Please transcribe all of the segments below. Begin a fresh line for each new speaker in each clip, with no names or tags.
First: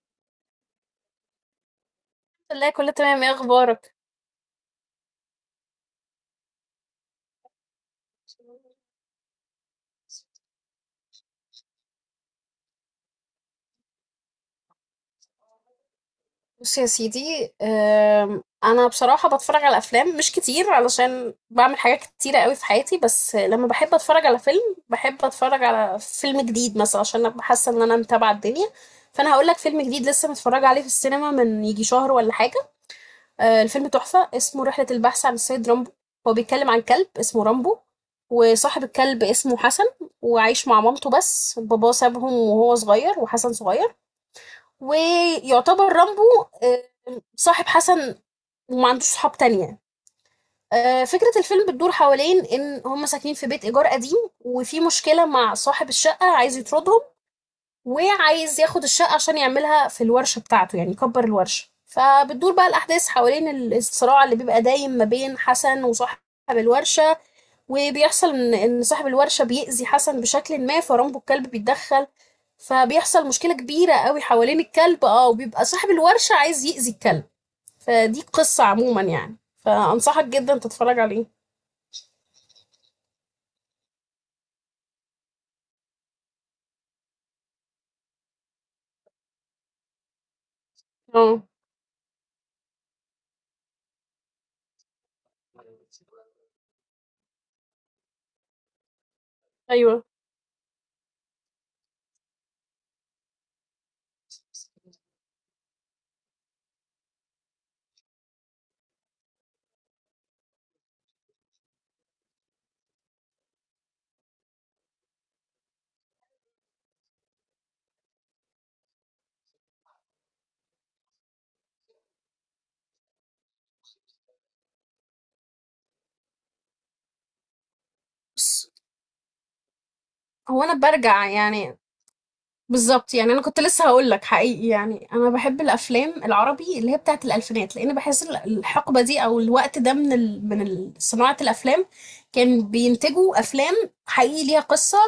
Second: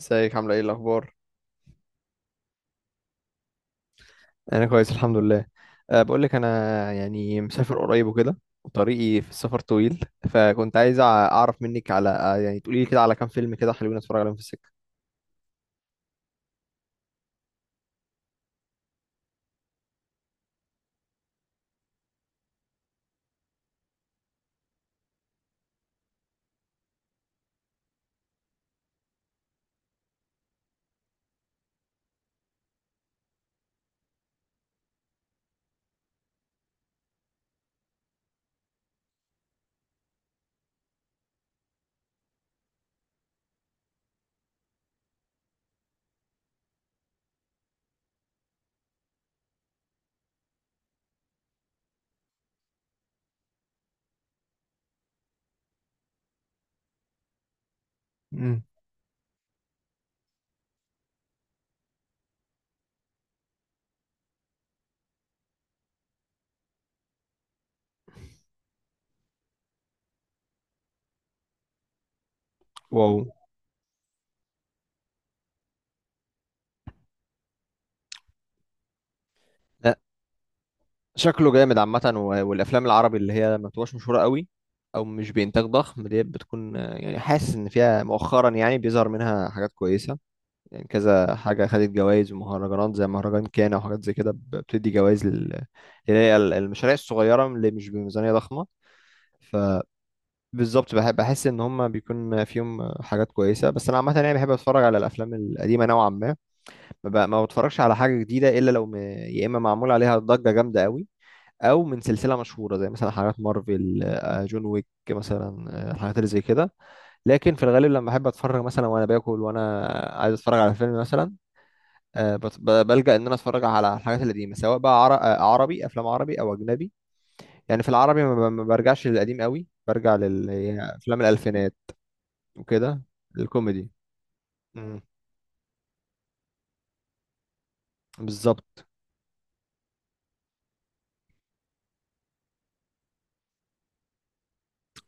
ازيك؟ عامله ايه؟ الاخبار؟
لا، كله تمام. ايه اخبارك؟
انا كويس، الحمد لله. أه، بقول لك انا يعني مسافر قريب وكده، وطريقي في السفر طويل، فكنت عايز اعرف منك على يعني تقولي لي كده على كام فيلم كده حلوين اتفرج عليهم في السكه.
بص يا سيدي، انا بصراحه بتفرج على افلام مش كتير علشان بعمل حاجات كتيره قوي في حياتي، بس لما بحب اتفرج على فيلم بحب اتفرج على فيلم جديد مثلا عشان ابقى حاسه ان انا متابعه الدنيا. فانا هقول لك فيلم جديد لسه متفرجه عليه في السينما من يجي شهر ولا حاجه. الفيلم تحفه، اسمه رحله البحث عن السيد رامبو. هو بيتكلم عن كلب اسمه رامبو، وصاحب الكلب اسمه حسن، وعايش مع مامته، بس باباه سابهم وهو صغير وحسن صغير. ويعتبر رامبو صاحب حسن، وما عندوش صحاب تانية. فكرة الفيلم بتدور حوالين إن هم ساكنين في بيت إيجار قديم، وفي مشكلة مع صاحب الشقة عايز يطردهم وعايز
امم.
ياخد الشقة عشان يعملها في الورشة بتاعته، يعني يكبر الورشة. فبتدور بقى الأحداث حوالين الصراع اللي بيبقى دايم ما بين حسن وصاحب الورشة. وبيحصل إن صاحب الورشة بيأذي حسن بشكل ما، فرامبو الكلب بيتدخل،
واو.
فبيحصل مشكلة كبيرة قوي حوالين الكلب. اه، وبيبقى صاحب الورشة عايز يأذي الكلب. فدي قصة عموما يعني،
أه.
فأنصحك جدا تتفرج عليه.
شكله جامد عامه. والافلام العربي اللي هي ما بتبقاش مشهوره قوي او مش بانتاج ضخم ديت، بتكون يعني حاسس ان فيها مؤخرا يعني بيظهر منها حاجات كويسه، يعني كذا
اه.
حاجة خدت جوائز ومهرجانات زي مهرجان كانا وحاجات زي كده بتدي جوائز اللي هي المشاريع الصغيرة اللي مش بميزانية ضخمة. فبالظبط،
ايوه،
بحب، بحس إن هما بيكون فيهم حاجات كويسة، بس أنا عامة يعني بحب أتفرج على الأفلام القديمة نوعا ما، ما بتفرجش على حاجة جديدة إلا لو يا إما معمول عليها ضجة جامدة قوي، أو من سلسلة مشهورة زي مثلا حاجات مارفل، جون ويك مثلا. الحاجات اللي زي كده. لكن في الغالب لما أحب أتفرج مثلا وأنا باكل، وأنا عايز أتفرج على فيلم مثلا، بلجأ ان انا اتفرج على الحاجات القديمه، سواء بقى عربي، افلام عربي او اجنبي. يعني في العربي ما
بص،
برجعش للقديم قوي، برجع
هو انا
للافلام
برجع
الالفينات
يعني
وكده.
بالظبط. يعني انا كنت لسه
الكوميدي.
هقول لك حقيقي،
مم.
يعني انا بحب الافلام العربي اللي هي بتاعت الالفينات، لان بحس
بالظبط.
الحقبه دي او الوقت ده من صناعه الافلام، كان بينتجوا افلام حقيقي ليها قصه.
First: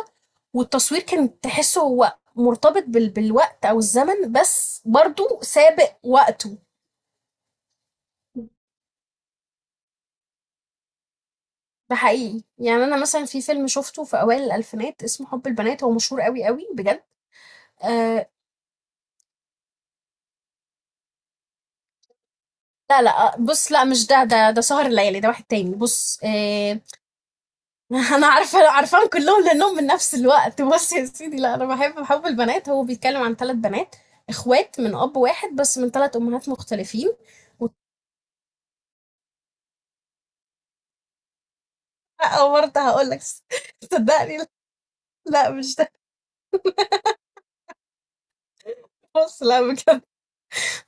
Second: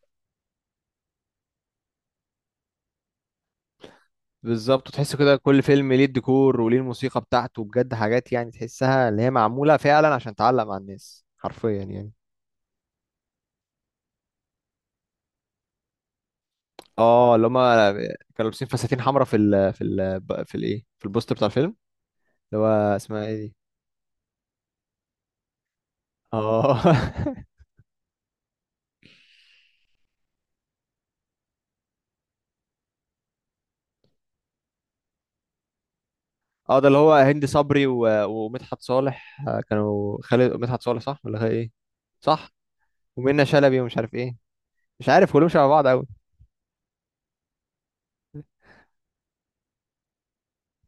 والتصوير كان تحسه هو مرتبط بالوقت او الزمن، بس
بالظبط، وتحس
برضو
كده كل فيلم
سابق
ليه
وقته.
الديكور وليه الموسيقى بتاعته، بجد حاجات يعني تحسها اللي هي معموله فعلا عشان تعلق مع الناس حرفيا
ده
يعني.
حقيقي، يعني انا مثلا في فيلم شفته في اوائل الالفينات اسمه حب البنات، هو مشهور قوي قوي بجد.
اه، اللي هما كانوا
آه،
لابسين فساتين حمراء في ال في ال في الايه في البوستر بتاع الفيلم، اللي هو
لا لا،
اسمها ايه دي؟
بص، لا مش ده سهر الليالي، ده واحد تاني. بص.
اه.
انا عارفه، عارفاهم كلهم لانهم من نفس الوقت. بص يا سيدي، لا انا بحب حب البنات، هو بيتكلم عن ثلاث بنات اخوات من اب واحد بس من ثلاث امهات
اه، ده اللي
مختلفين.
هو هند صبري ومدحت صالح، كانوا خالد مدحت صالح، صح ولا خالد ايه؟ صح.
او برضه هقول لك
ومنى شلبي ومش عارف ايه،
صدقني،
مش عارف كلهم
لا
شبه
مش
بعض
ده.
قوي.
بص، لا بجد.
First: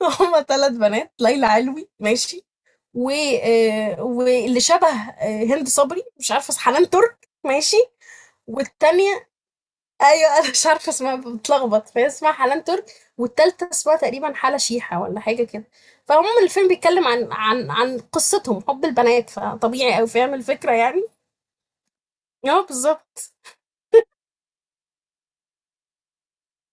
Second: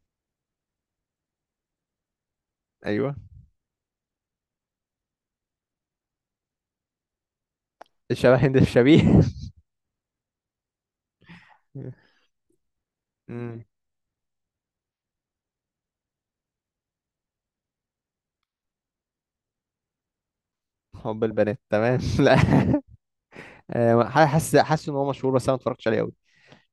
هما ثلاث بنات: ليلى علوي ماشي، و
ايوه.
واللي شبه هند صبري، مش عارفه، حنان ترك ماشي.
الشبه هند، الشبيه.
والتانية، ايوه انا مش عارفه اسمها، بتلخبط، فهي اسمها حنان ترك،
امم.
والتالتة اسمها تقريبا حالة شيحة ولا حاجه كده. فعموما الفيلم بيتكلم عن قصتهم، حب البنات، فطبيعي او فاهم الفكره يعني.
حب البنات، تمام. لا.
اه بالظبط.
حاسس ان هو مشهور، بس انا ما اتفرجتش عليه قوي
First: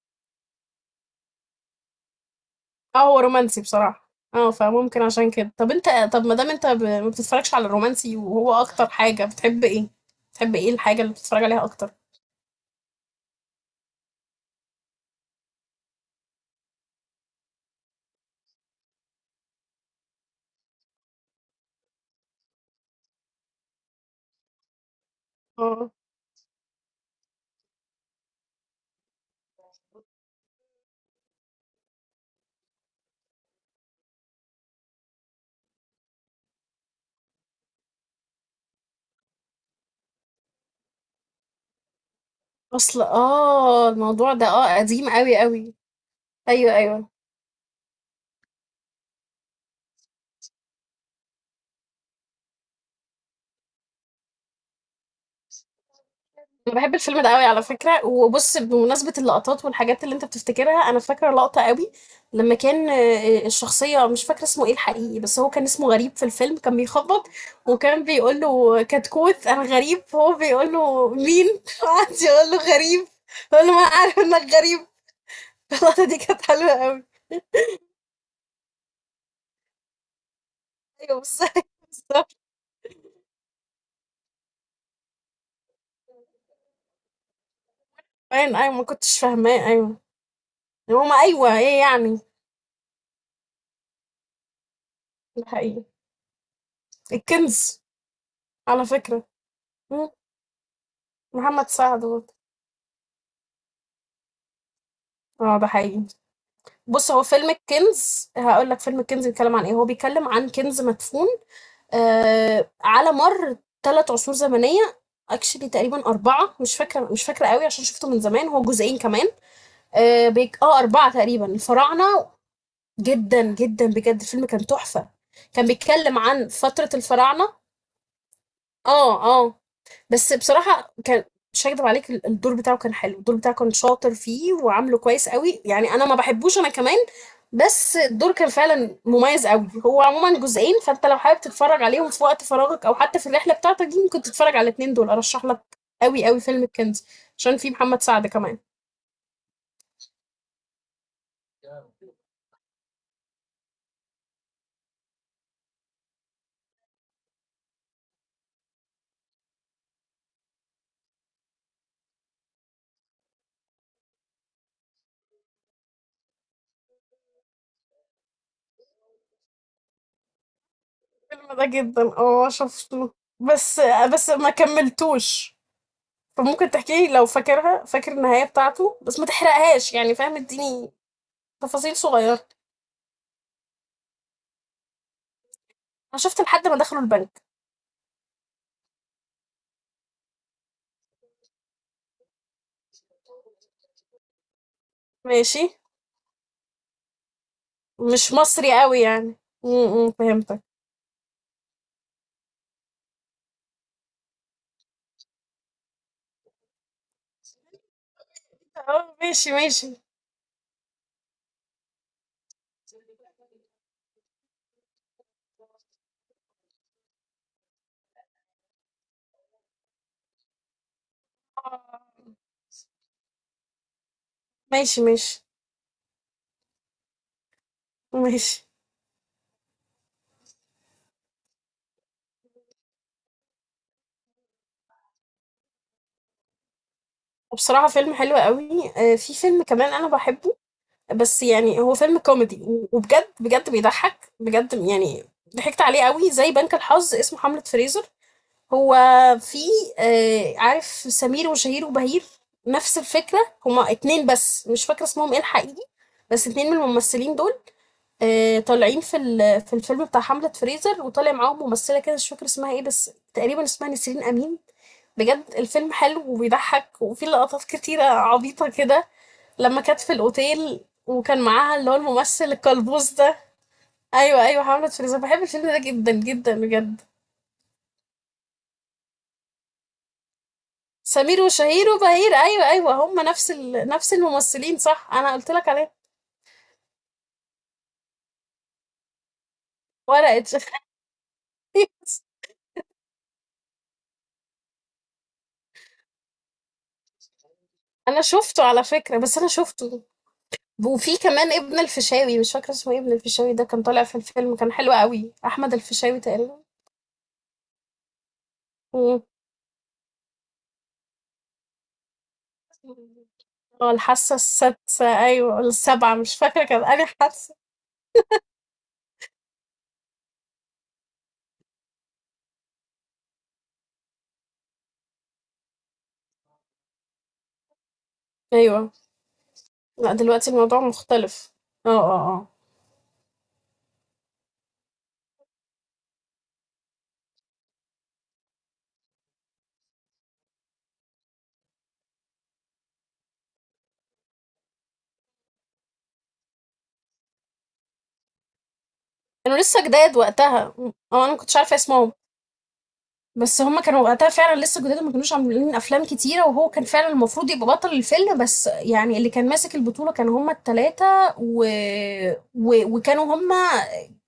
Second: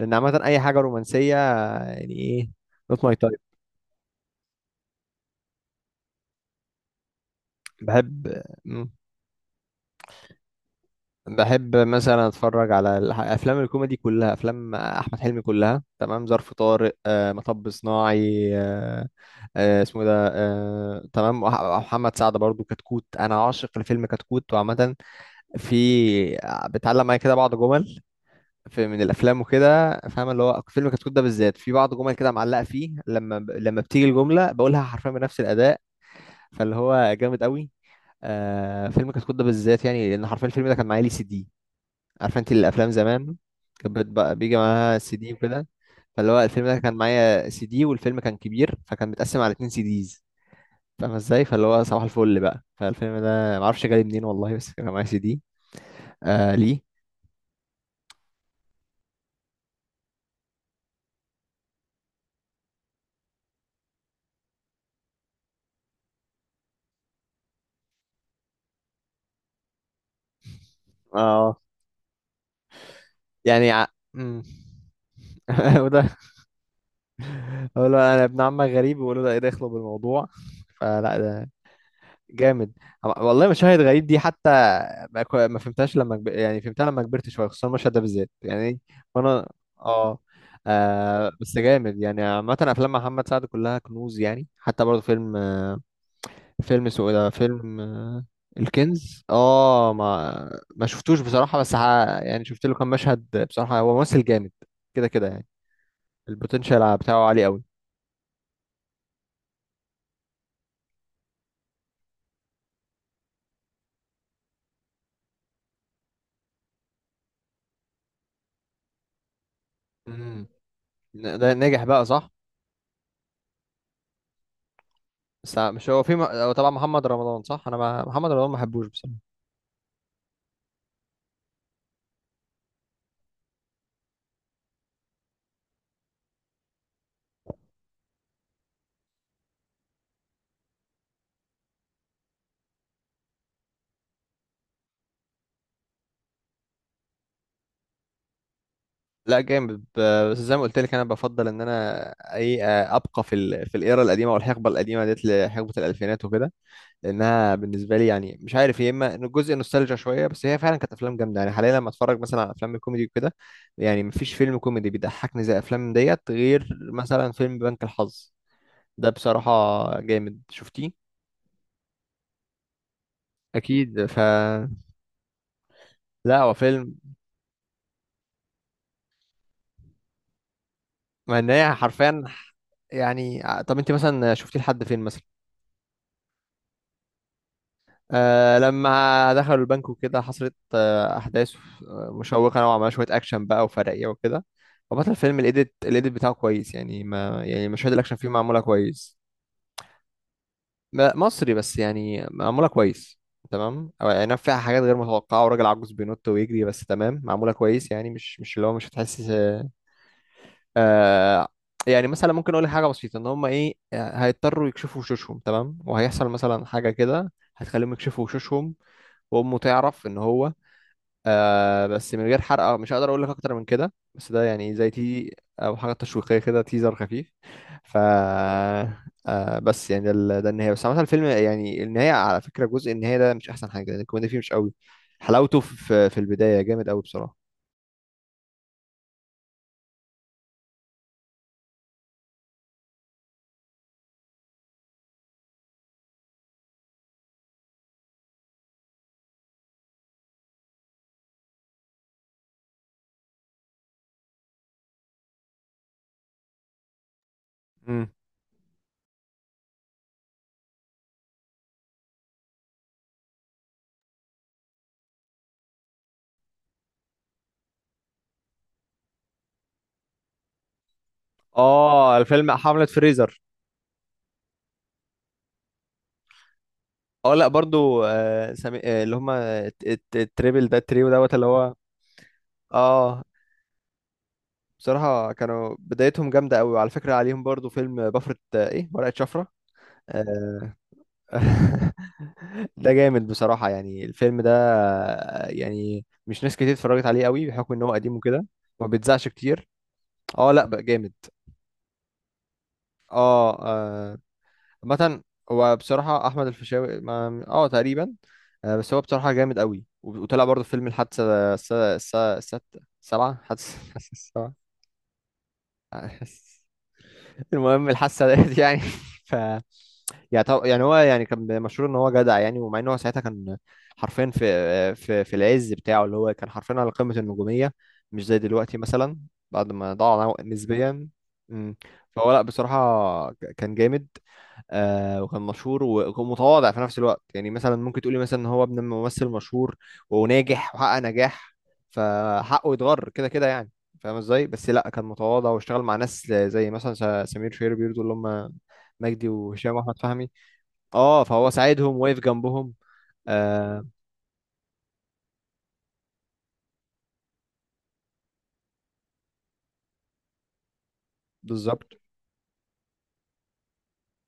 لان عامه اي حاجه رومانسيه، يعني ايه،
اه
نوت ماي
هو
تايب.
رومانسي بصراحه. اه فممكن عشان كده. طب انت، طب ما دام انت ما بتتفرجش على الرومانسي،
بحب
وهو اكتر
مم.
حاجه بتحب ايه، بتحب ايه الحاجه اللي بتتفرج عليها
بحب
اكتر؟
مثلا اتفرج على افلام الكوميدي كلها، افلام احمد حلمي كلها تمام، ظرف طارق، مطب صناعي، اسمه إيه ده، آه تمام، محمد سعد برضو، كتكوت، انا عاشق لفيلم كتكوت، وعامه في،
اه.
بتعلم معايا كده بعض جمل في من الافلام وكده، فاهم؟ اللي هو فيلم كتكوت ده بالذات في بعض جمل كده معلقه فيه، لما بتيجي الجمله بقولها حرفيا بنفس الاداء، فاللي هو جامد قوي. فيلم كتكوت ده بالذات يعني، لان حرفيا الفيلم ده كان معايا لي سي دي. عارفه انت الافلام
اصل
زمان؟ كانت
الموضوع
بتبقى
ده
بيجي معاها
قديم
سي دي
قوي
وكده،
قوي.
فاللي هو الفيلم
ايوه
ده كان
ايوه،
معايا سي دي، والفيلم كان كبير فكان متقسم على اتنين سي ديز. فاهم ازاي؟ فاللي هو صباح الفل بقى، فالفيلم ده معرفش جالي منين والله، بس كان معايا سي دي.
انا
ليه.
بحب الفيلم ده قوي على فكره. وبص، بمناسبه اللقطات والحاجات اللي انت بتفتكرها، انا فاكره لقطه قوي لما كان الشخصيه، مش فاكره اسمه ايه الحقيقي، بس هو كان اسمه غريب في الفيلم. كان بيخبط وكان بيقول له: كتكوت، انا غريب. هو بيقول له: مين؟
اه،
وقعد يقول له: غريب. بيقول
يعني
له: ما انا عارف
مم.
انك غريب. اللقطه
وده،
دي كانت حلوه قوي.
اقول له انا ابن عمك غريب، ويقول له ده ايه دخله بالموضوع. فلا
ايوه بس،
ده
بالظبط.
جامد والله. مشاهد غريب دي حتى، ما فهمتهاش لما يعني فهمتها لما كبرت شويه، خصوصا المشهد ده بالذات
باين، ايوه،
يعني.
ما كنتش
وانا،
فاهماه. ايوه
اه.
هما،
بس
ايوه ايه
جامد
يعني.
يعني. عامة أفلام محمد سعد كلها كنوز يعني، حتى برضه فيلم
الحقيقي،
فيلم اسمه ايه ده، فيلم
الكنز. على
الكنز.
فكره.
اه،
مم.
ما شفتوش بصراحة،
محمد
بس
سعد.
يعني شفت له كام مشهد بصراحة، هو ممثل جامد كده كده يعني،
اه ده حقيقي.
البوتنشال
بص، هو
بتاعه عالي
فيلم
قوي.
الكنز، هقول لك فيلم الكنز بيتكلم عن ايه. هو بيتكلم عن كنز مدفون على مر ثلاث عصور زمنيه. اكشلي تقريبا اربعه، مش فاكره، مش فاكره قوي عشان شفته من زمان، هو جزئين كمان. اه،
امم.
بيك... آه اربعه تقريبا،
ده ناجح بقى،
الفراعنه.
صح؟
جدا جدا بجد الفيلم كان تحفه.
بس
كان
مش هو في
بيتكلم عن
هو طبعا
فتره
محمد رمضان،
الفراعنه.
صح؟ انا ما... محمد رمضان ما بحبوش
اه
بصراحة.
اه. بس بصراحة كان، مش هكدب عليك، الدور بتاعه كان حلو، الدور بتاعه كان شاطر فيه وعامله كويس قوي. يعني انا ما بحبوش انا كمان، بس الدور كان فعلا مميز قوي. هو عموما جزئين، فانت لو حابب تتفرج عليهم في وقت فراغك او حتى في الرحلة بتاعتك دي، ممكن تتفرج على الاتنين دول، ارشح لك قوي قوي فيلم الكنز، عشان فيه محمد سعد كمان.
لا جامد، بس زي ما قلت لك، انا بفضل ان انا اي ابقى في الايرا القديمة والحقبة القديمة ديت، لحقبة الالفينات وكده، لانها بالنسبه لي يعني مش عارف، يا اما إنه جزء نوستالجيا شويه، بس هي فعلا كانت افلام جامده. يعني حاليا لما اتفرج مثلا على افلام الكوميدي وكده، يعني مفيش فيلم كوميدي بيضحكني زي افلام ديت، غير مثلا فيلم بنك الحظ، ده بصراحه جامد. شفتيه؟
الفيلم ده جدا. اه شفته بس،
اكيد.
بس ما كملتوش.
لا هو
فممكن
فيلم،
تحكي لي لو فاكرها، فاكر النهاية بتاعته، بس ما تحرقهاش يعني، فاهم، اديني
مع ان هي
تفاصيل
حرفيا،
صغيرة.
يعني طب انت مثلا شفتي لحد فين مثلا؟
انا شفت لحد ما دخلوا البنك.
لما دخلوا البنك وكده حصلت أحداث مشوقة نوعا ما، شوية أكشن بقى وفرقية وكده، فبطل الفيلم
ماشي.
الإيديت بتاعه كويس، يعني ما يعني مشاهد الأكشن فيه
مش
معمولة
مصري قوي
كويس.
يعني؟ امم، فهمتك.
مصري، بس يعني معمولة كويس تمام، أو يعني فيها حاجات غير متوقعة وراجل عجوز بينط ويجري، بس تمام معمولة كويس، يعني مش اللي هو مش
اه
هتحس.
ماشي ماشي.
آه يعني مثلا ممكن أقول لك حاجة بسيطة، إن هما إيه، هيضطروا يكشفوا وشوشهم، تمام، وهيحصل مثلا حاجة كده هتخليهم يكشفوا وشوشهم، وأمه تعرف إن هو،
آه،
بس من غير حرق، مش هقدر اقول لك اكتر من كده، بس ده يعني زي
ماشي،
تي
ماشي
او حاجه تشويقيه كده، تيزر خفيف. ف
ماشي.
بس يعني ده النهايه، بس عامه الفيلم يعني، النهايه على فكره جزء النهايه ده مش احسن حاجه لان الكوميديا فيه مش قوي، حلاوته في البدايه جامد قوي بصراحه.
وبصراحة فيلم حلو قوي. في فيلم كمان انا بحبه، بس يعني هو فيلم كوميدي وبجد بجد بيضحك بجد يعني، ضحكت عليه قوي زي بنك الحظ، اسمه حملة فريزر. هو في عارف سمير وشهير وبهير؟ نفس الفكرة. هما اتنين بس مش فاكرة اسمهم ايه الحقيقي، بس اتنين من الممثلين دول
مم.
طالعين في في الفيلم بتاع حملة فريزر، وطالع معاهم ممثلة كده مش فاكرة اسمها ايه، بس تقريبا اسمها نسرين أمين. بجد الفيلم حلو وبيضحك وفيه لقطات كتيرة عبيطة كده، لما كانت في الأوتيل وكان معاها اللي هو
اه،
الممثل
الفيلم حملة
الكلبوز ده.
فريزر.
أيوة أيوة، حملة فريزر، بحب الفيلم ده جدا جدا بجد.
اه لا برضو، سامي، اللي هما التريبل ده، التريو دوت،
سمير
اللي هو،
وشهير وبهير، أيوة أيوة،
اه
هما نفس الممثلين، صح،
بصراحة
أنا قلت لك
كانوا
عليه.
بدايتهم جامدة قوي، وعلى فكرة عليهم برضو فيلم بفرة ايه، ورقة شفرة.
ورقة.
آه، ده جامد بصراحة، يعني الفيلم ده يعني مش ناس كتير اتفرجت عليه قوي بحكم ان هو قديم
أنا
وكده،
شفته على
ما
فكرة،
بيتذاعش
بس أنا
كتير.
شفته.
اه لا بقى جامد.
وفي كمان ابن الفيشاوي، مش فاكرة اسمه ايه، ابن الفيشاوي
اه،
ده كان طالع في الفيلم، كان حلو
مثلا،
قوي، أحمد
هو
الفيشاوي
بصراحة احمد
تقريبا.
الفيشاوي اه تقريبا، بس هو
مم.
بصراحة جامد قوي، وطلع برضه في فيلم الحادثة الست، سبعة، حادثة
اه، الحاسة
السبعة،
السادسة، أيوة ولا السابعة، مش فاكرة، كان أنا حاسة.
المهم الحادثة ديت يعني. ف يعني طب يعني، هو يعني كان مشهور ان هو جدع يعني، ومع ان هو ساعتها كان حرفيا في العز بتاعه، اللي هو كان حرفيا على قمة النجومية، مش زي دلوقتي
أيوة.
مثلا، بعد ما
لا
ضاع
دلوقتي الموضوع
نسبيا.
مختلف.
مم.
اه
فهو
اه
لا
اه.
بصراحة كان جامد، وكان مشهور وكان متواضع في نفس الوقت، يعني مثلا ممكن تقولي مثلا ان هو ابن ممثل مشهور وناجح وحقق نجاح، فحقه يتغر كده كده يعني، فاهم ازاي؟ بس لا كان متواضع واشتغل مع ناس زي مثلا سمير شهير بيرضو، اللي هم مجدي
كانوا
وهشام
لسه
واحمد
جداد
فهمي،
وقتها. اه
اه
أنا
فهو
مكنتش عارفة
ساعدهم
اسمهم.
واقف جنبهم.
بس هما
آه.
كانوا وقتها فعلا لسه جداد وما كانوش عاملين افلام كتيره، وهو كان فعلا المفروض يبقى بطل الفيلم، بس يعني اللي كان ماسك البطوله كانوا هما التلاته. و...
بالظبط.
و... وكانوا هما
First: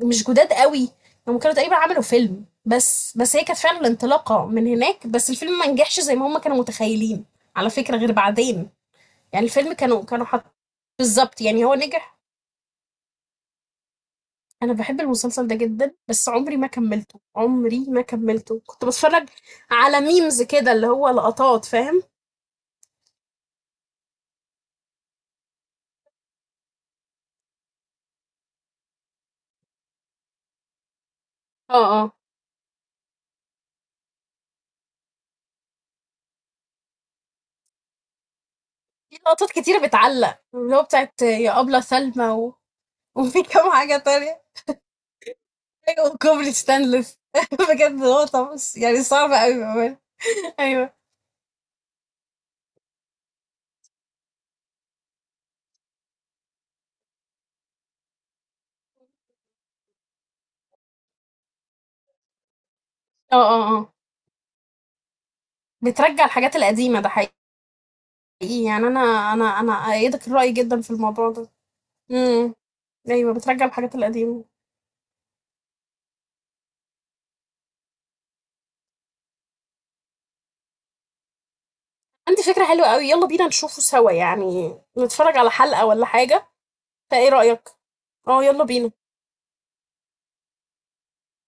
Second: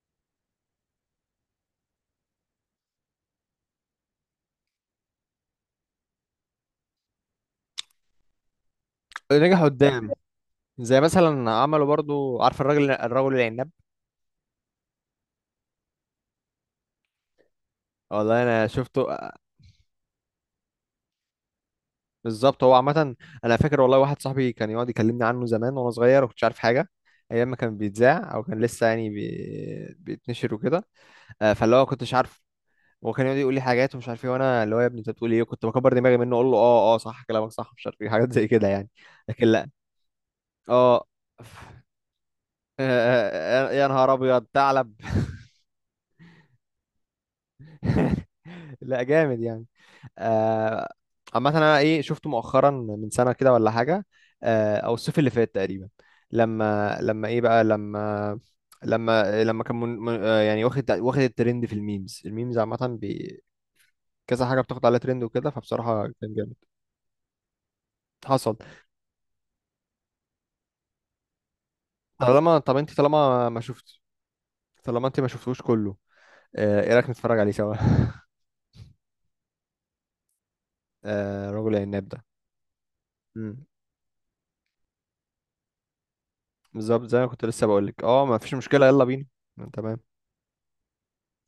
مش جداد قوي. هما كانوا تقريبا عملوا فيلم بس هي كانت فعلا الانطلاقه من هناك، بس الفيلم ما نجحش زي ما هما كانوا متخيلين، على فكره غير بعدين. يعني
نجح
الفيلم كانوا
قدام،
كانوا حط،
زي
بالظبط،
مثلا
يعني هو
عملوا
نجح.
برضو، عارف الرجل العناب؟
أنا باحب المسلسل ده جدًا، بس عمري ما كمّلته، عمري ما
والله
كمّلته.
انا
كنت
شفته
باتفرّج على memes كده، اللي هو لقطات، فاهم؟
بالظبط، هو عامه انا فاكر والله، واحد صاحبي كان يقعد يكلمني عنه زمان وانا صغير، وكنتش عارف حاجه، ايام ما كان بيتذاع او كان لسه يعني بيتنشر وكده. فاللي هو
آه، آه.
كنتش عارف، هو كان يقعد يقول لي حاجات ومش عارف ايه، وانا اللي هو يا ابني انت بتقول ايه؟ كنت بكبر دماغي منه، اقول له اه، اه، صح كلامك، صح، مش عارف ايه، حاجات زي كده يعني.
في
لكن
لقطات
لا،
كتيرة بتعلّق، اللي هو
اه.
بتاعة يا أبلة سلمى، و وفي
آه،
كام
آه، يا
حاجة
نهار
تانية،
ابيض ثعلب.
أيوه، وكوبري ستانلس. بجد لقطة، بُص
لا
يعني صعبة
جامد
أوي
يعني.
بأمانة.
آه،
أيوه.
عامة انا ايه، شفته مؤخرا من سنة كده ولا حاجة، او الصيف اللي فات تقريبا، لما لما ايه بقى، لما كان يعني واخد الترند في الميمز عامة
آه، آه، آه.
كذا حاجة بتاخد عليها ترند وكده، فبصراحة
بترجّع
كان جامد.
الحاجات القديمة، ده حقيقي.
حصل.
يعني أنا أأيّدك الرأي جدًا في الموضوع ده. إمم.
طب انت
أيوه،
طالما ما
بترجّع الحاجات
شفت،
القديمة.
طالما انت ما شفتوش كله، ايه رأيك نتفرج عليه سوا؟ رجل العناب ده.
عندي فكرة حلوة قوي، يلا بينا
مم.
نشوفه سوا، يعني نتفرج على حلقة ولا حاجة.
بالظبط، زي ما
فايه
كنت لسه
رأيك؟
بقول لك، اه ما
اه
فيش
يلا
مشكلة،
بينا.
يلا بينا. تمام.